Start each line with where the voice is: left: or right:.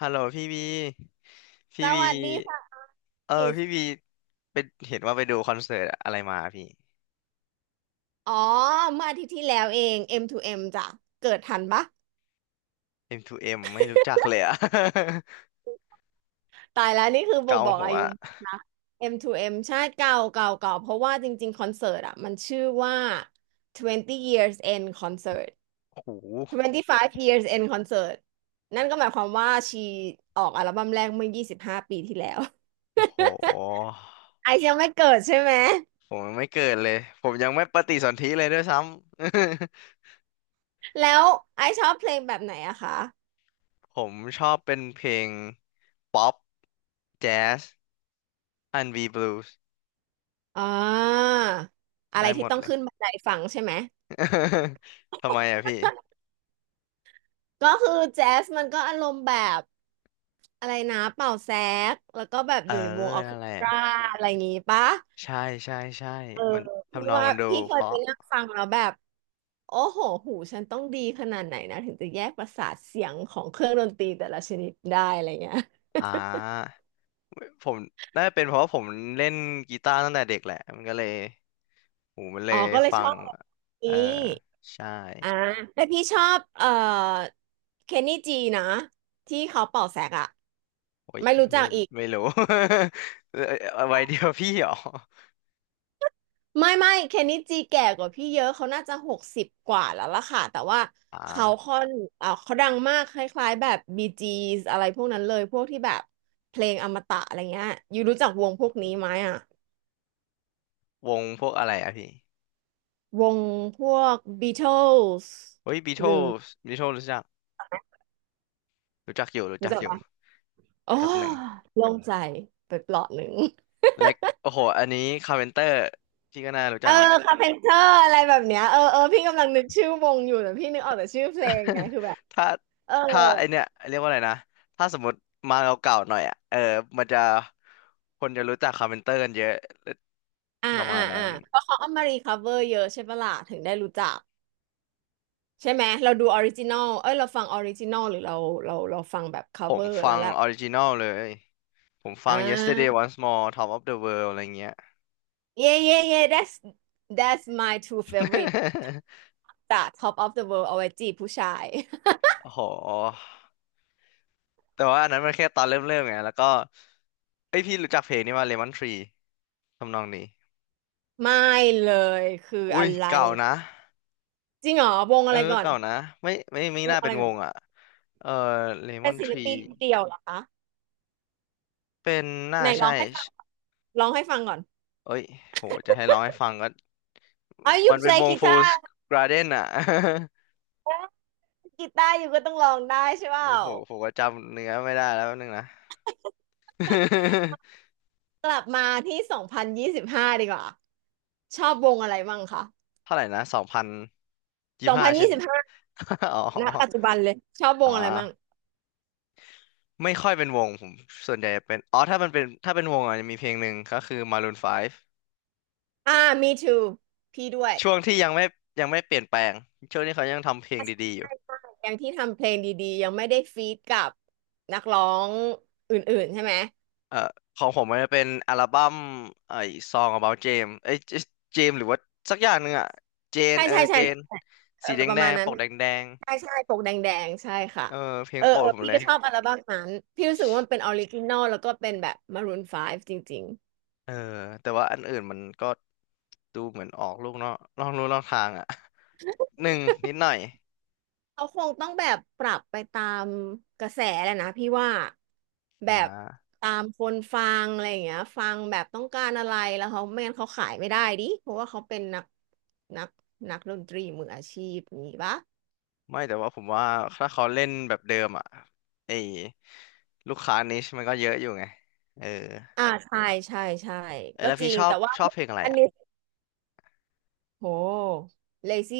left: ฮัลโหลพี่บี
right: ส
left: พี่บี
right: วัสดีค่ะ
left: เออ
right: มิส
left: พี่บีเห็นว่าไปดูคอนเสิร์ตอะไรมาพี่
right: อ๋อเมื่ออาทิตย์ที่แล้วเอง M to M จ้ะเกิดทันปะ
left: M2M ไม่รู้จักเลยอะ
right: ตายแล้วนี่คือ บ่ง
left: เกา
right: บอก
left: หั
right: อา
left: ว
right: ยุมาก M to M ใช่เก่า เพราะว่าจริงๆคอนเสิร์ตอ่ะมันชื่อว่า20 years end concert
left: โอ้โห
right: 25 years end concert นั่นก็หมายความว่าชีออกอัลบั้มแรกเมื่อย25ปีที่แล้ว
left: โอ้โห
right: ไอซ์ยังไม่เกิดใช่ไหม
left: ผมยังไม่เกิดเลยผมยังไม่ปฏิสนธิเลยด้วยซ้ำ
right: แล้วไอซ์ชอบเพลงแบบไหนอะคะ
left: ผมชอบเป็นเพลงป๊อปแจ๊สอันบีบลูส์
right: อ่าอะไร
left: ได้หม
right: ที่
left: ด
right: ต้อง
left: เลย
right: ขึ้นบันไดฟังใช่ไหม
left: ทำไมอะพี่
right: ก็คือแจ๊สมันก็อารมณ์แบบ อะไรนะเป่าแซกแล้วก็แบบ
left: เอ
right: อ
left: อ
right: ยู่ในวงออร์เค
left: นั่น
right: ส
left: แหละ
right: ตราอะไรอย่างงี้ปะ
left: ใช่ใช่ใช่
right: เออ
left: มัน
right: พี่
left: ทำนอง
right: ว่า
left: มันดู
right: พี่เค
left: เพ
right: ยไป
left: ราะ
right: นั่งฟังแล้วแบบโอ้โหหูฉันต้องดีขนาดไหนนะถึงจะแยกประสาทเสียงของเครื่องดนตรีแต่ละชนิดได้อะไรเงี้ย
left: อ่า ผมน่าจะเป็นเพราะว่าผมเล่นกีตาร์ตั้งแต่เด็กแหละมันก็เลยหูมันเล
right: อ๋อ
left: ย
right: ก็เลย
left: ฟั
right: ชอ
left: ง
right: บแบบ
left: เอ
right: นี้
left: อใช่
right: อ่าแต่พี่ชอบเคนนี่จีนะที่เขาเป่าแซกอะ
left: โอ้ย
right: ไม่รู้จั
left: ไม่
right: กอีก
left: ไม่รู้ เออไว้เดียวพี่เหรอ
right: ไม่เคนนิจิแก่กว่าพี่เยอะเขาน่าจะหกสิบกว่าแล้วล่ะค่ะแต่ว่า
left: อ่
right: เขา
left: า
right: ค่อนอ่าเขาดังมากคล้ายๆแบบบีจี 's อะไรพวกนั้นเลยพวกที่แบบเพลงอมตะอะไรเงี้ยยูรู้จักวงพวกนี้ไหมอ่ะ
left: วงพวกอะไรอะพี่
right: วงพวก Beatles
left: เฮ้ยบีโท
right: หรื
left: l
right: อ
left: บีโท l รู้จักรู้จักอยู่รู้
right: รู้
left: จัก
right: จัก
left: อยู่
right: ปะโอ้
left: แป๊บหนึ่ง
right: โล่งใจไปเปลาะหนึ่ง
left: และโอ้โหอันนี้คาร์เพนเตอร์พี่ก็น่ารู้
right: เอ
left: จั
right: อ
left: กแหละ
right: คาเพนเตอร์อะไรแบบเนี้ยเออเออพี่กำลังนึกชื่อวงอยู่แต่พี่นึกออกแต่ชื่อเพลงไงคือแบบ
left: ถ้า
right: เออ
left: ถ้าไอเนี่ยเรียกว่าอะไรนะถ้าสมมติมาเก่าๆหน่อยอ่ะเออมันจะคนจะรู้จักคาร์เพนเตอร์กันเยอะ
right: อ่า
left: ประมา
right: อ่า
left: ณ
right: อ่า
left: นั้น
right: เพราะเขาเอามารีคัฟเวอร์เยอะใช่ปะล่ะถึงได้รู้จักใช่ไหมเราดูออริจินอลเอ้ยเราฟังออริจินอลหรือเราเราฟังแบบคั
left: ผ
right: ฟเว
left: ม
right: อร์
left: ฟั
right: แล้ว
left: ง
right: แหละ
left: ออริจิน l ลเลยผมฟั
right: อ่
left: ง Yesterday
right: า
left: Once More Top of the World อะไรเงี้ย
right: เย่เย่เย่ that's that's my two favorite จาก Top of the World เอาไว้จีบผู้ชาย
left: โอ้โหแต่ว่าอันนั้นมันแค่ตอนเริ่มเริ่มไงแล้วก็เอ้ยพี่รู้จักเพลงนี้ว่า Lemon Tree ทำนองนี้
right: ไม่เลยคือ
left: อุ้
right: อะ
left: ย
right: ไร
left: เก่านะ
right: จริงเหรอวง
left: เอ
right: อะ
left: อ
right: ไรก่อน
left: เก่านะไม่
right: วง
left: น่า
right: อะ
left: เป็
right: ไร
left: น
right: ก่
left: ว
right: อน
left: งอ่ะเออ
right: เป็น
left: Lemon
right: ศิล
left: Tree
right: ปินเดี่ยวเหรอคะ
left: เป็นน่า
right: ไหนร้อ
left: ใช่
right: งให้ฟังร้องให้ฟังก่อน
left: เอ้ยโหจะให้ร้องให้ฟังก็
right: อ๋อ you
left: มันเป็น
right: play
left: วง Fools
right: guitar
left: Garden อ่ะ
right: กีตาร์อยู่ก็ต้องร้องได้ใช่เป
left: โอ้
right: ล่า
left: โหผมก็จำเนื้อไม่ได้แล้วแป๊บนึงนะ
right: กลับมาที่สองพันยี่สิบห้าดีกว่า ชอบวงอะไรบ้างคะ
left: เท่าไหร่นะสองพันยี่
right: สอง
left: ห้า
right: พัน
left: ใช่
right: ยี่
left: ไหม
right: สิบห้า
left: อ๋อ
right: ณปัจจุบันเลย ชอบว
left: อ่
right: งอะไรบ้าง
left: าไม่ค่อยเป็นวงผม ส่วนใหญ่เป็น อ๋อถ้ามันเป็นถ้าเป็นวงอ่ะจะมีเพลงหนึ่งก็คือ Maroon 5
right: อ่า me too พี่ด้วย
left: ช่วงที่ยังไม่เปลี่ยนแปลงช่วงที่เขายังทำเพลง
right: ใช่ใช่
left: ดีๆอยู่
right: ใช่ยังที่ทำเพลงดีๆ ยังไม่ได้ฟีดกับนักร้องอื่นๆใช่ไหม
left: เอ่อของผมมันจะเป็นอัลบั้มไอ้ Song About James เอ้ยเจมหรือว่าสักอย่างหนึ่งอ่ะเจน
right: ใช่
left: เออ
right: ใช่ใช่
left: เจน
right: เอ
left: สี
right: อ
left: แดง
right: ประ
left: แด
right: มาณ
left: ง
right: นั้
left: ป
right: น
left: กแดงๆ
right: ใช่ใช่ปกแดงๆใช่ค่ะ
left: เออเพลง
right: เออ
left: โปร
right: เอ
left: ด
right: อ
left: ผม
right: พี่
left: เล
right: ก็
left: ย
right: ชอบอัลบั้มนั้นพี่รู้สึกว่ามันเป็นออริจินอลแล้วก็เป็นแบบมารูน5จริง
left: เออแต่ว่าอันอื่นมันก็ดูเหมือนออกลูกนอกลู่นอกทางอ่ะ หนึ่งนิดหน่อย
right: เขาคงต้องแบบปรับไปตามกระแสแหละนะพี่ว่าแบ
left: อ่
right: บ
left: า
right: ตามคนฟังอะไรอย่างเงี้ยฟังแบบต้องการอะไรแล้วเขาไม่งั้นเขาขายไม่ได้ดิเพราะว่าเขาเป็นนักนักดนตรีมืออาชีพอย่างงี้ปะ
left: ไม่แต่ว่าผมว่าถ้าเขาเล่นแบบเดิมอ่ะไอ้ลูกค้านิชมันก็เยอะอยู่ไงเออ
right: อ่าใช่ใช่ใช่
left: เอย
right: ก็
left: แล้ว
right: จ
left: พี่
right: ริง
left: ชอบ
right: แต่ว่า
left: ชอบเพลงอะไร
right: อัน
left: อ่ะ
right: นี้โห l a z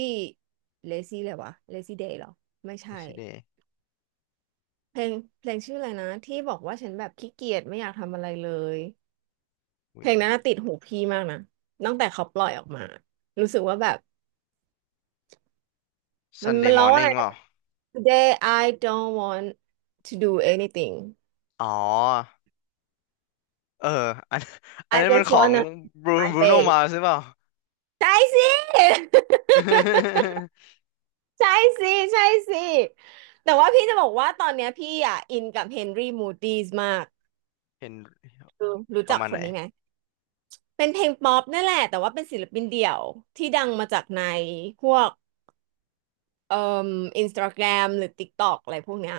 right: เ l ซี่เลยวะเลซี่เ day เหรอไม่ใช่
left: Yesterday
right: เพลงเพลงชื่ออะไรนะที่บอกว่าฉันแบบขี้เกียจไม่อยากทำอะไรเลย เพ
left: อุ้ย
right: ลงนั้นน่ะติดหูพี่มากนะตั้งแต่เขาปล่อยออกมารู้สึกว่าแบบมั
left: Sunday
right: นร้องว่าอะไร
left: Morning เป
right: นะ
left: ล่า
right: Today I don't want to do anything
left: อ๋อเอออันอัน
right: I
left: นั้นมัน
right: just
left: ของ
right: wanna
left: บรูบ
right: my
left: รูโน
right: bed
left: มาใช่เปล่า
right: ใช่สิ ใช่สิใช่สิแต่ว่าพี่จะบอกว่าตอนเนี้ยพี่อ่ะอินกับเฮนรี่มูด i ีสมาก
left: เห็น
right: คือรู้
left: ประ
right: จัก
left: มาณ
right: ค
left: ไหน
right: นนี้ไหมเป็นเพลงป๊อปนั่นแหละแต่ว่าเป็นศิลปินเดี่ยวที่ดังมาจากในพวก เอ่ออินสตาแกรมหรือ TikTok อะไรพวกเนี้ย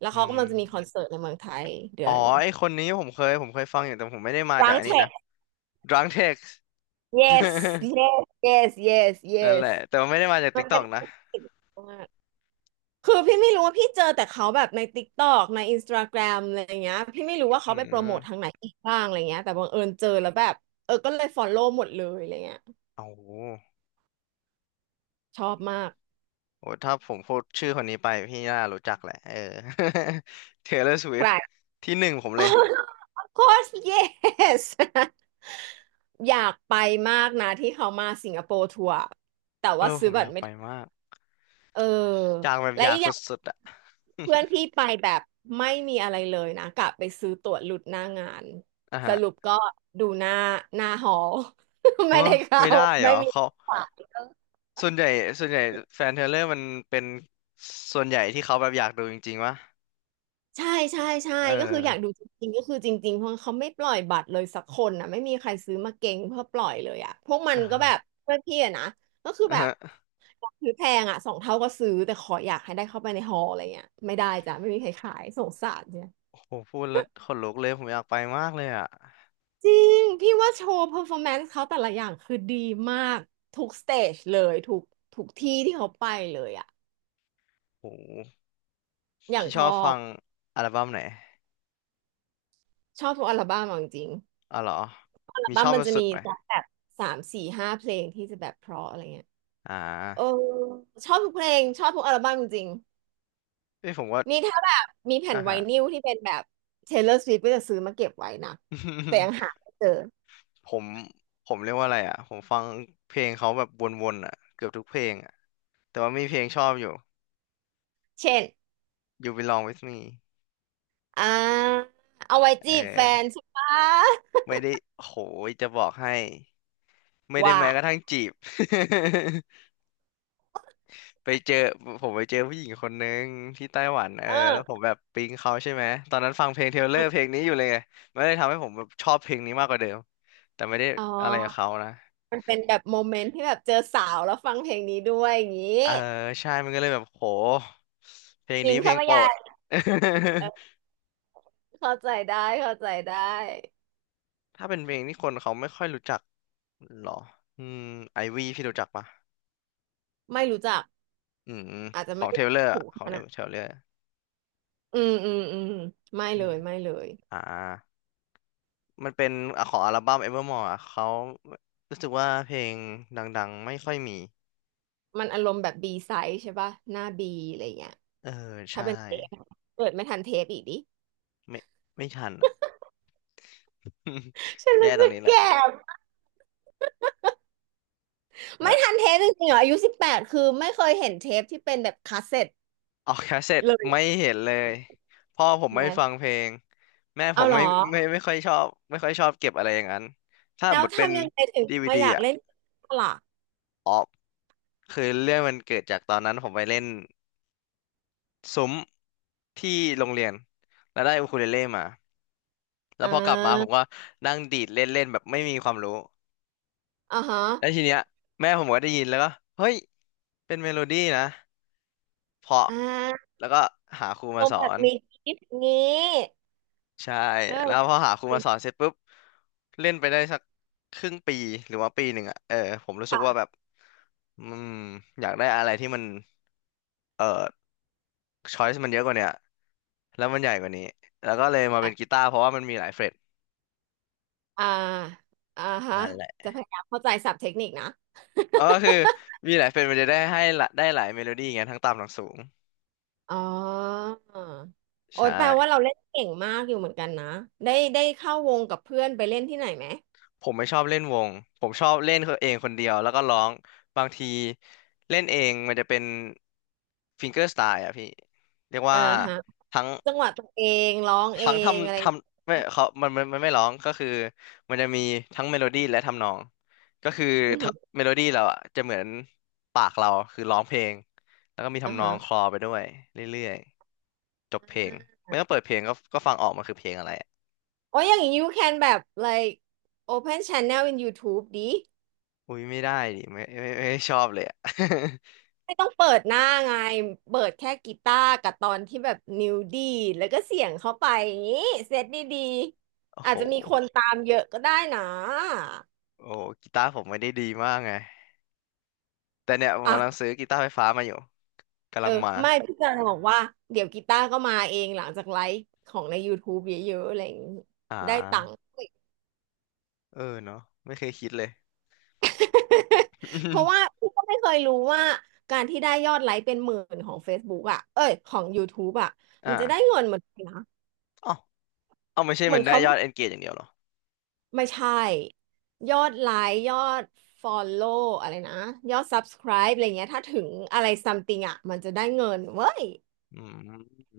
right: แล้ว
left: อื
right: เขากำลังจะมีคอน
left: ม
right: เสิร์ตในเมืองไทยเดื
left: อ๋อ
right: อน
left: ไอคนนี้ผมเคยฟังอยู่แต่ผมไม่ได้มา
right: รั
left: จาก
right: ง
left: อัน
right: เท
left: นี้
right: ค
left: นะ Drunk Text
right: yes
left: นั่นแห
right: yes
left: ละแต่ว่าไม่ได้มาจาก
right: มันเป็น
left: TikTok
right: ค
left: นะ
right: อนเสิร์ตมากคือพี่ไม่รู้ว่าพี่เจอแต่เขาแบบใน TikTok ใน Instagram อะไรอย่างเงี้ยพี่ไม่รู้ว่าเขา
left: อื
right: ไปโปรโม
left: ม
right: ททางไหนอีกบ้างอะไรเงี้ยแต่บังเอิญเจอแล้วแบบเออก็เลยฟอลโล่หมดเลยอะไรเงี้ย
left: โอ้โห
right: ชอบมาก
left: โอ้ถ้าผมพูดชื่อคนนี้ไปพี่น่ารู้จักแหละเออ Taylor
right: ใคร
left: Swift ที่หนึ่งผมเลย
right: Of course yes อยากไปมากนะที่เขามาสิงคโปร์ทัวร์แต่
left: เอ
right: ว่า
left: อผ
right: ซื้อ
left: มอ
right: บัต
left: ยา
right: ร
left: ก
right: ไม่
left: ไป
right: ทัน
left: มาก
right: เออ
left: อยากแบบ
right: และ
left: อยาก
right: อีก
left: ส
right: อย่าง
left: ุดๆอ่ะ
right: เพื่อนพี่ไปแบบไม่มีอะไรเลยนะกะไปซื้อตั๋วหลุดหน้างาน
left: อ่ะ
right: ส
left: ฮะ
right: รุปก็ดูหน้าหอ
left: เออ
right: ไม่ได้เข้า
left: ไม่ได้เหร
right: ไม่
left: อ
right: มี
left: เขา
right: บัตร
left: ส่วนใหญ่ส่วนใหญ่แฟนเทเลอร์มันเป็นส่วนใหญ่ที่เขาแบบอยากดูจริงๆวะ
right: ใช่ใช่ใช่
left: เออ
right: ก็คืออยากดูจริงๆก็คือจริงๆเพราะเขาไม่ปล่อยบัตรเลยสักคนนะไม่มีใครซื้อมาเก็งเพื่อปล่อยเลยอ่ะพวกมั
left: เอ
right: นก็แบบ
left: อ
right: เพื่อนพี่อะนะก็คือ
left: อ่ะ
right: แบบ
left: ฮะ
right: อยากซื้อแพงอ่ะสองเท่าก็ซื้อแต่ขออยากให้ได้เข้าไปในฮอลล์อะไรเงี้ยไม่ได้จ้ะไม่มีใครขายสงสารเนี่ย
left: โอ้โหพูดแล้วขนลุกเลยผมอยากไปมากเลยอ่ะ
right: จริงพี่ว่าโชว์เ e อร์ฟอร์แมนซ์เขาแต่ละอย่างคือดีมากทุกสเตจเลยทุกที่ที่เขาไปเลยอ่ะ
left: โอ้โห
right: อย่าง
left: พี่ช
right: ช
left: อ
right: อ
left: บฟั
right: บ
left: งอัลบั้มไหน
right: ชอบทุกอัลบั้มอะจริง
left: อ๋อเหรอ
right: ๆอัล
left: มี
right: บั้
left: ช
right: ม
left: อบ
right: มันจะ
left: สุ
right: มี
left: ดๆไหม
right: แบบสามสี่ห้าเพลงที่จะแบบเพราะอะไรเงี้ย
left: อ่
right: เออ
left: า
right: ชอบทุกเพลงชอบทุกอัลบั้มจริง
left: เอ้ยผมว่า
right: ๆนี่ถ้าแบบมีแผ่
left: อ่ะ
right: นไว
left: ฮะ
right: นิลที่เป็นแบบ Taylor Swift ก็จะซื้อมาเก็บไว้นะแต่ยัง หาไม่เจอ
left: ผมผมเรียกว่าอะไรอ่ะผมฟังเพลงเขาแบบวนๆอ่ะเกือบทุกเพลงอ่ะแต่ว่ามีเพลงชอบอยู่
right: เช่น
left: You Belong With Me
right: อ่าเอาไว้
left: เออ
right: จีบแฟนใช่ปะ
left: ไม่ได้โหยจะบอกให้ไม่ได้
right: ว่า
left: แม้กระทั่งจีบ ไปเจอผมไปเจอผู้หญิงคนนึงที่ไต้หวันเออ
right: เออ
left: แล้วผมแบบปิ๊งเขาใช่ไหมตอนนั้นฟังเพลงเทเลอร์เพลงนี้อยู่เลยไงมันเลยทำให้ผมแบบชอบเพลงนี้มากกว่าเดิมแต่ไม่ได้
right: อ๋
left: อะไรกับ
right: อ
left: เขานะ
right: มันเป็นแบบโมเมนต์ที่แบบเจอสาวแล้วฟังเพลงนี้ด้วยอย่างนี้
left: เออใช่มันก็เลยแบบโหเพลง
right: อิน
left: นี้เพล
right: เข้า
left: ง
right: ไป
left: โปร
right: ใหญ่
left: ด
right: เออเข้าใจได้เข้าใจได้
left: ถ้าเป็นเพลงที่คนเขาไม่ค่อยรู้จักหรออืมไอวีพี่รู้จักปะ
right: ไม่รู้จัก
left: อืม
right: อาจจะ
left: ขอ
right: ไม่
left: ง
right: ได้
left: เทเลอร์
right: ถูก
left: ของ
right: ข
left: เท
right: นา
left: เ
right: ด
left: ลอร์
right: อืมอืมอืมไม่
left: อื
right: เล
left: ม
right: ยไม่เลย
left: อ่า มันเป็นอ่ะของอัลบั้ม Evermore อ่ะเขารู้สึกว่าเพลงดังๆไม่ค่อยมี
right: มันอารมณ์แบบบีไซส์ใช่ป่ะหน้าบีอะไรเงี้ย
left: เออ
right: ถ้า
left: ใช่
right: เป็นเทปเกิดไม่ทันเทปอีกดิ
left: ไม่ไม่ทันอ่ะ
right: ฉัน
left: แย่
right: รู้
left: ตรง
right: สึก
left: นี้แหล
right: แก่
left: ะ
right: ไม่
left: แล้ว
right: ทันเทปจริงๆเหรออายุสิบแปดคือไม่เคยเห็นเทปที่เป็นแบบคาสเซ็ต
left: ออกแคสเซ็ต
right: เลย
left: ไม่
right: อะ
left: เห็นเลยพ่อผมไม่
right: แม่
left: ฟังเพลงแม่ผ
right: เอา
left: ม
right: เหร
left: ไม่
right: อ
left: ไม่ค่อยชอบไม่ค่อยชอบเก็บอะไรอย่างนั้น ถ้า
right: แล้
left: ห
right: ว
left: มดเป็น
right: ทำยังไงถึง
left: ดีวี
right: มา
left: ดี
right: อยาก
left: อ่ะ
right: เล่นกีตาร์ล่ะ
left: อ๋อ คือเรื่องมันเกิดจากตอนนั้นผมไปเล่นซุ้มที่โรงเรียนแล้วได้อูคูเลเล่มาแล้
right: อ่
left: วพอกลับมาผม
right: า
left: ก็นั่งดีดเล่นเล่นแบบไม่มีความรู้
right: อ่าฮะ
left: แล้วทีเนี้ยแม่ผมก็ได้ยินแล้วก็เฮ้ยเป็นเมโลดี้นะเพราะ
right: อ่า
left: แล้วก็หาครู
right: โม
left: มาส
right: แบ
left: อ
right: บ
left: น
right: มีกิฟต์นี้
left: ใช่
right: ก็
left: แล้วพอหาครู
right: จริ
left: มา
right: ง
left: สอนเสร็จปุ๊บเล่นไปได้สักครึ่งปีหรือว่าปีหนึ่งอ่ะเออผมรู้สึกว่า
right: ค่ะ
left: แบบอืมอยากได้อะไรที่มันเออ ช้อยส์มันเยอะกว่าเนี่ยแล้วมันใหญ่กว่านี้แล้วก็เลยมา
right: อ
left: เป็นกีตาร์เพราะว่ามันมีหลายเฟรต
right: ่าอ่าฮะ
left: นั่นแหละ
right: จะพยายามเข้าใจศัพท์เทคนิคนะ
left: เออคือมีหลายเฟรตมันจะได้ให้ละได้หลายเมโลดี้ไงทั้งต่ำทั้งสูง
right: อ๋อ
left: ใ
right: โอ๊ยแปลว่า
left: ช่
right: เราเล่นเก่งมากอยู่เหมือนกันนะได้ได้เข้าวงกับเพื่อนไปเล่นที่ไหนไหม
left: ผมไม่ชอบเล่นวงผมชอบเล่นเองคนเดียวแล้วก็ร้องบางทีเล่นเองมันจะเป็นฟิงเกอร์สไตล์อะพี่เรียก
right: อ่า
left: ว่า
right: ฮะ
left: ทั้ง
right: จังหวะตัวเองร้องเอ
left: ทั้ง
right: งอะไร
left: ทำท
right: อย่างเงี้
left: ำไม่
right: ย
left: เขามันไม่ร้องก็คือมันจะมีทั้งเมโลดี้และทำนองก็คือ
right: อือ
left: ทะ
right: ฮึ
left: เมโลดี้เราอ่ะจะเหมือนปากเราคือร้องเพลงแล้วก็มี
right: อ่า
left: ทำนอ
right: ฮะ
left: งคลอไปด้วยเรื่อยๆจบเพล
right: อ่า
left: งไม่ต้องเปิดเพลงก็ฟังออกมันคือเพลงอะไรอะ
right: โอ้ยอย่างนี้ you can แบบ like open channel in YouTube ดิ
left: อุ้ยไม่ได้ดิไม่ชอบเลยอ่ะ
right: ไม่ต้องเปิดหน้าไงเปิดแค่กีตาร์กับตอนที่แบบนิ้วดีดแล้วก็เสียงเข้าไปอย่างนี้เซตดี
left: โอ้
right: ๆอา
left: โห
right: จจะมีคนตามเยอะก็ได้นะ
left: โอ้โหกีตาร์ผมไม่ได้ดีมากไงแต่เนี่ยผมกำลัง
right: อ่ะ
left: ซื้อกีตาร์ไฟฟ้ามาอยู่กำ
right: เอ
left: ลั
right: อ
left: งมา
right: ไม่พี่จะบอกว่าเดี๋ยวกีตาร์ก็มาเองหลังจากไลฟ์ของใน YouTube เยอะๆอะไรอย่างนี้
left: อ่
right: ได้ตังค์
left: าเออเนาะไม่เคยคิดเลย
right: เพราะว่าพี่ก็ไม่เคยรู้ว่าการที่ได้ยอดไลค์เป็นหมื่นของ Facebook อ่ะเอ้ยของ YouTube อ่ะ
left: อ
right: มันจะได้
left: ่
right: เงินเหมือนกันนะ
left: า เอาไม่ใช่
right: เหมื
left: มั
right: อน
left: นได้
right: เขา
left: ยอดเอนเกจอย่างเดียวเหรอ
right: ไม่ใช่ยอดไลค์ยอด Follow อลโลว์อะไรนะยอด Subscribe อะไรเงี้ยถ้าถึงอะไร something อ่ะมันจะได้เงินเว้ย
left: อืม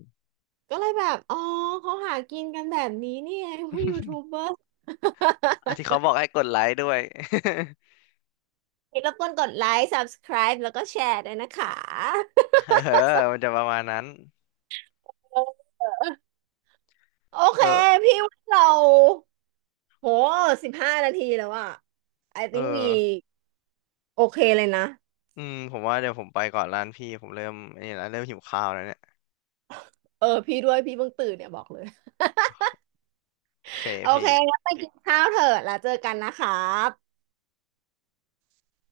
right: ก็เลยแบบอ๋อเขาหากินกันแบบนี้นี่เองพวกยูทูบเบอ ร์
left: อ่ะที่เขาบอกให้กดไลค์ด้วย
right: อย่ารบกวนกดไลค์ subscribe แล้วก็แชร์ด้วยนะคะ
left: เออมันจะประมาณนั้น
right: เออโอเค
left: เออ
right: พี่ว่าเราโห15นาทีแล้วอะ I
left: เออ
right: think we โอเคเลยนะ
left: อืมผมว่าเดี๋ยวผมไปก่อนร้านพี่ ผมเริ่มไอันนี้แล้วเริ่มหิวข้าวแล้วเนี่ย
right: เออพี่ด้วยพี่เพิ่งตื่นเนี่ยบอกเลย
left: โอเค
right: โอเค
left: พี่
right: งั้นไปกินข้าวเถอะแล้วเจอกันนะครับ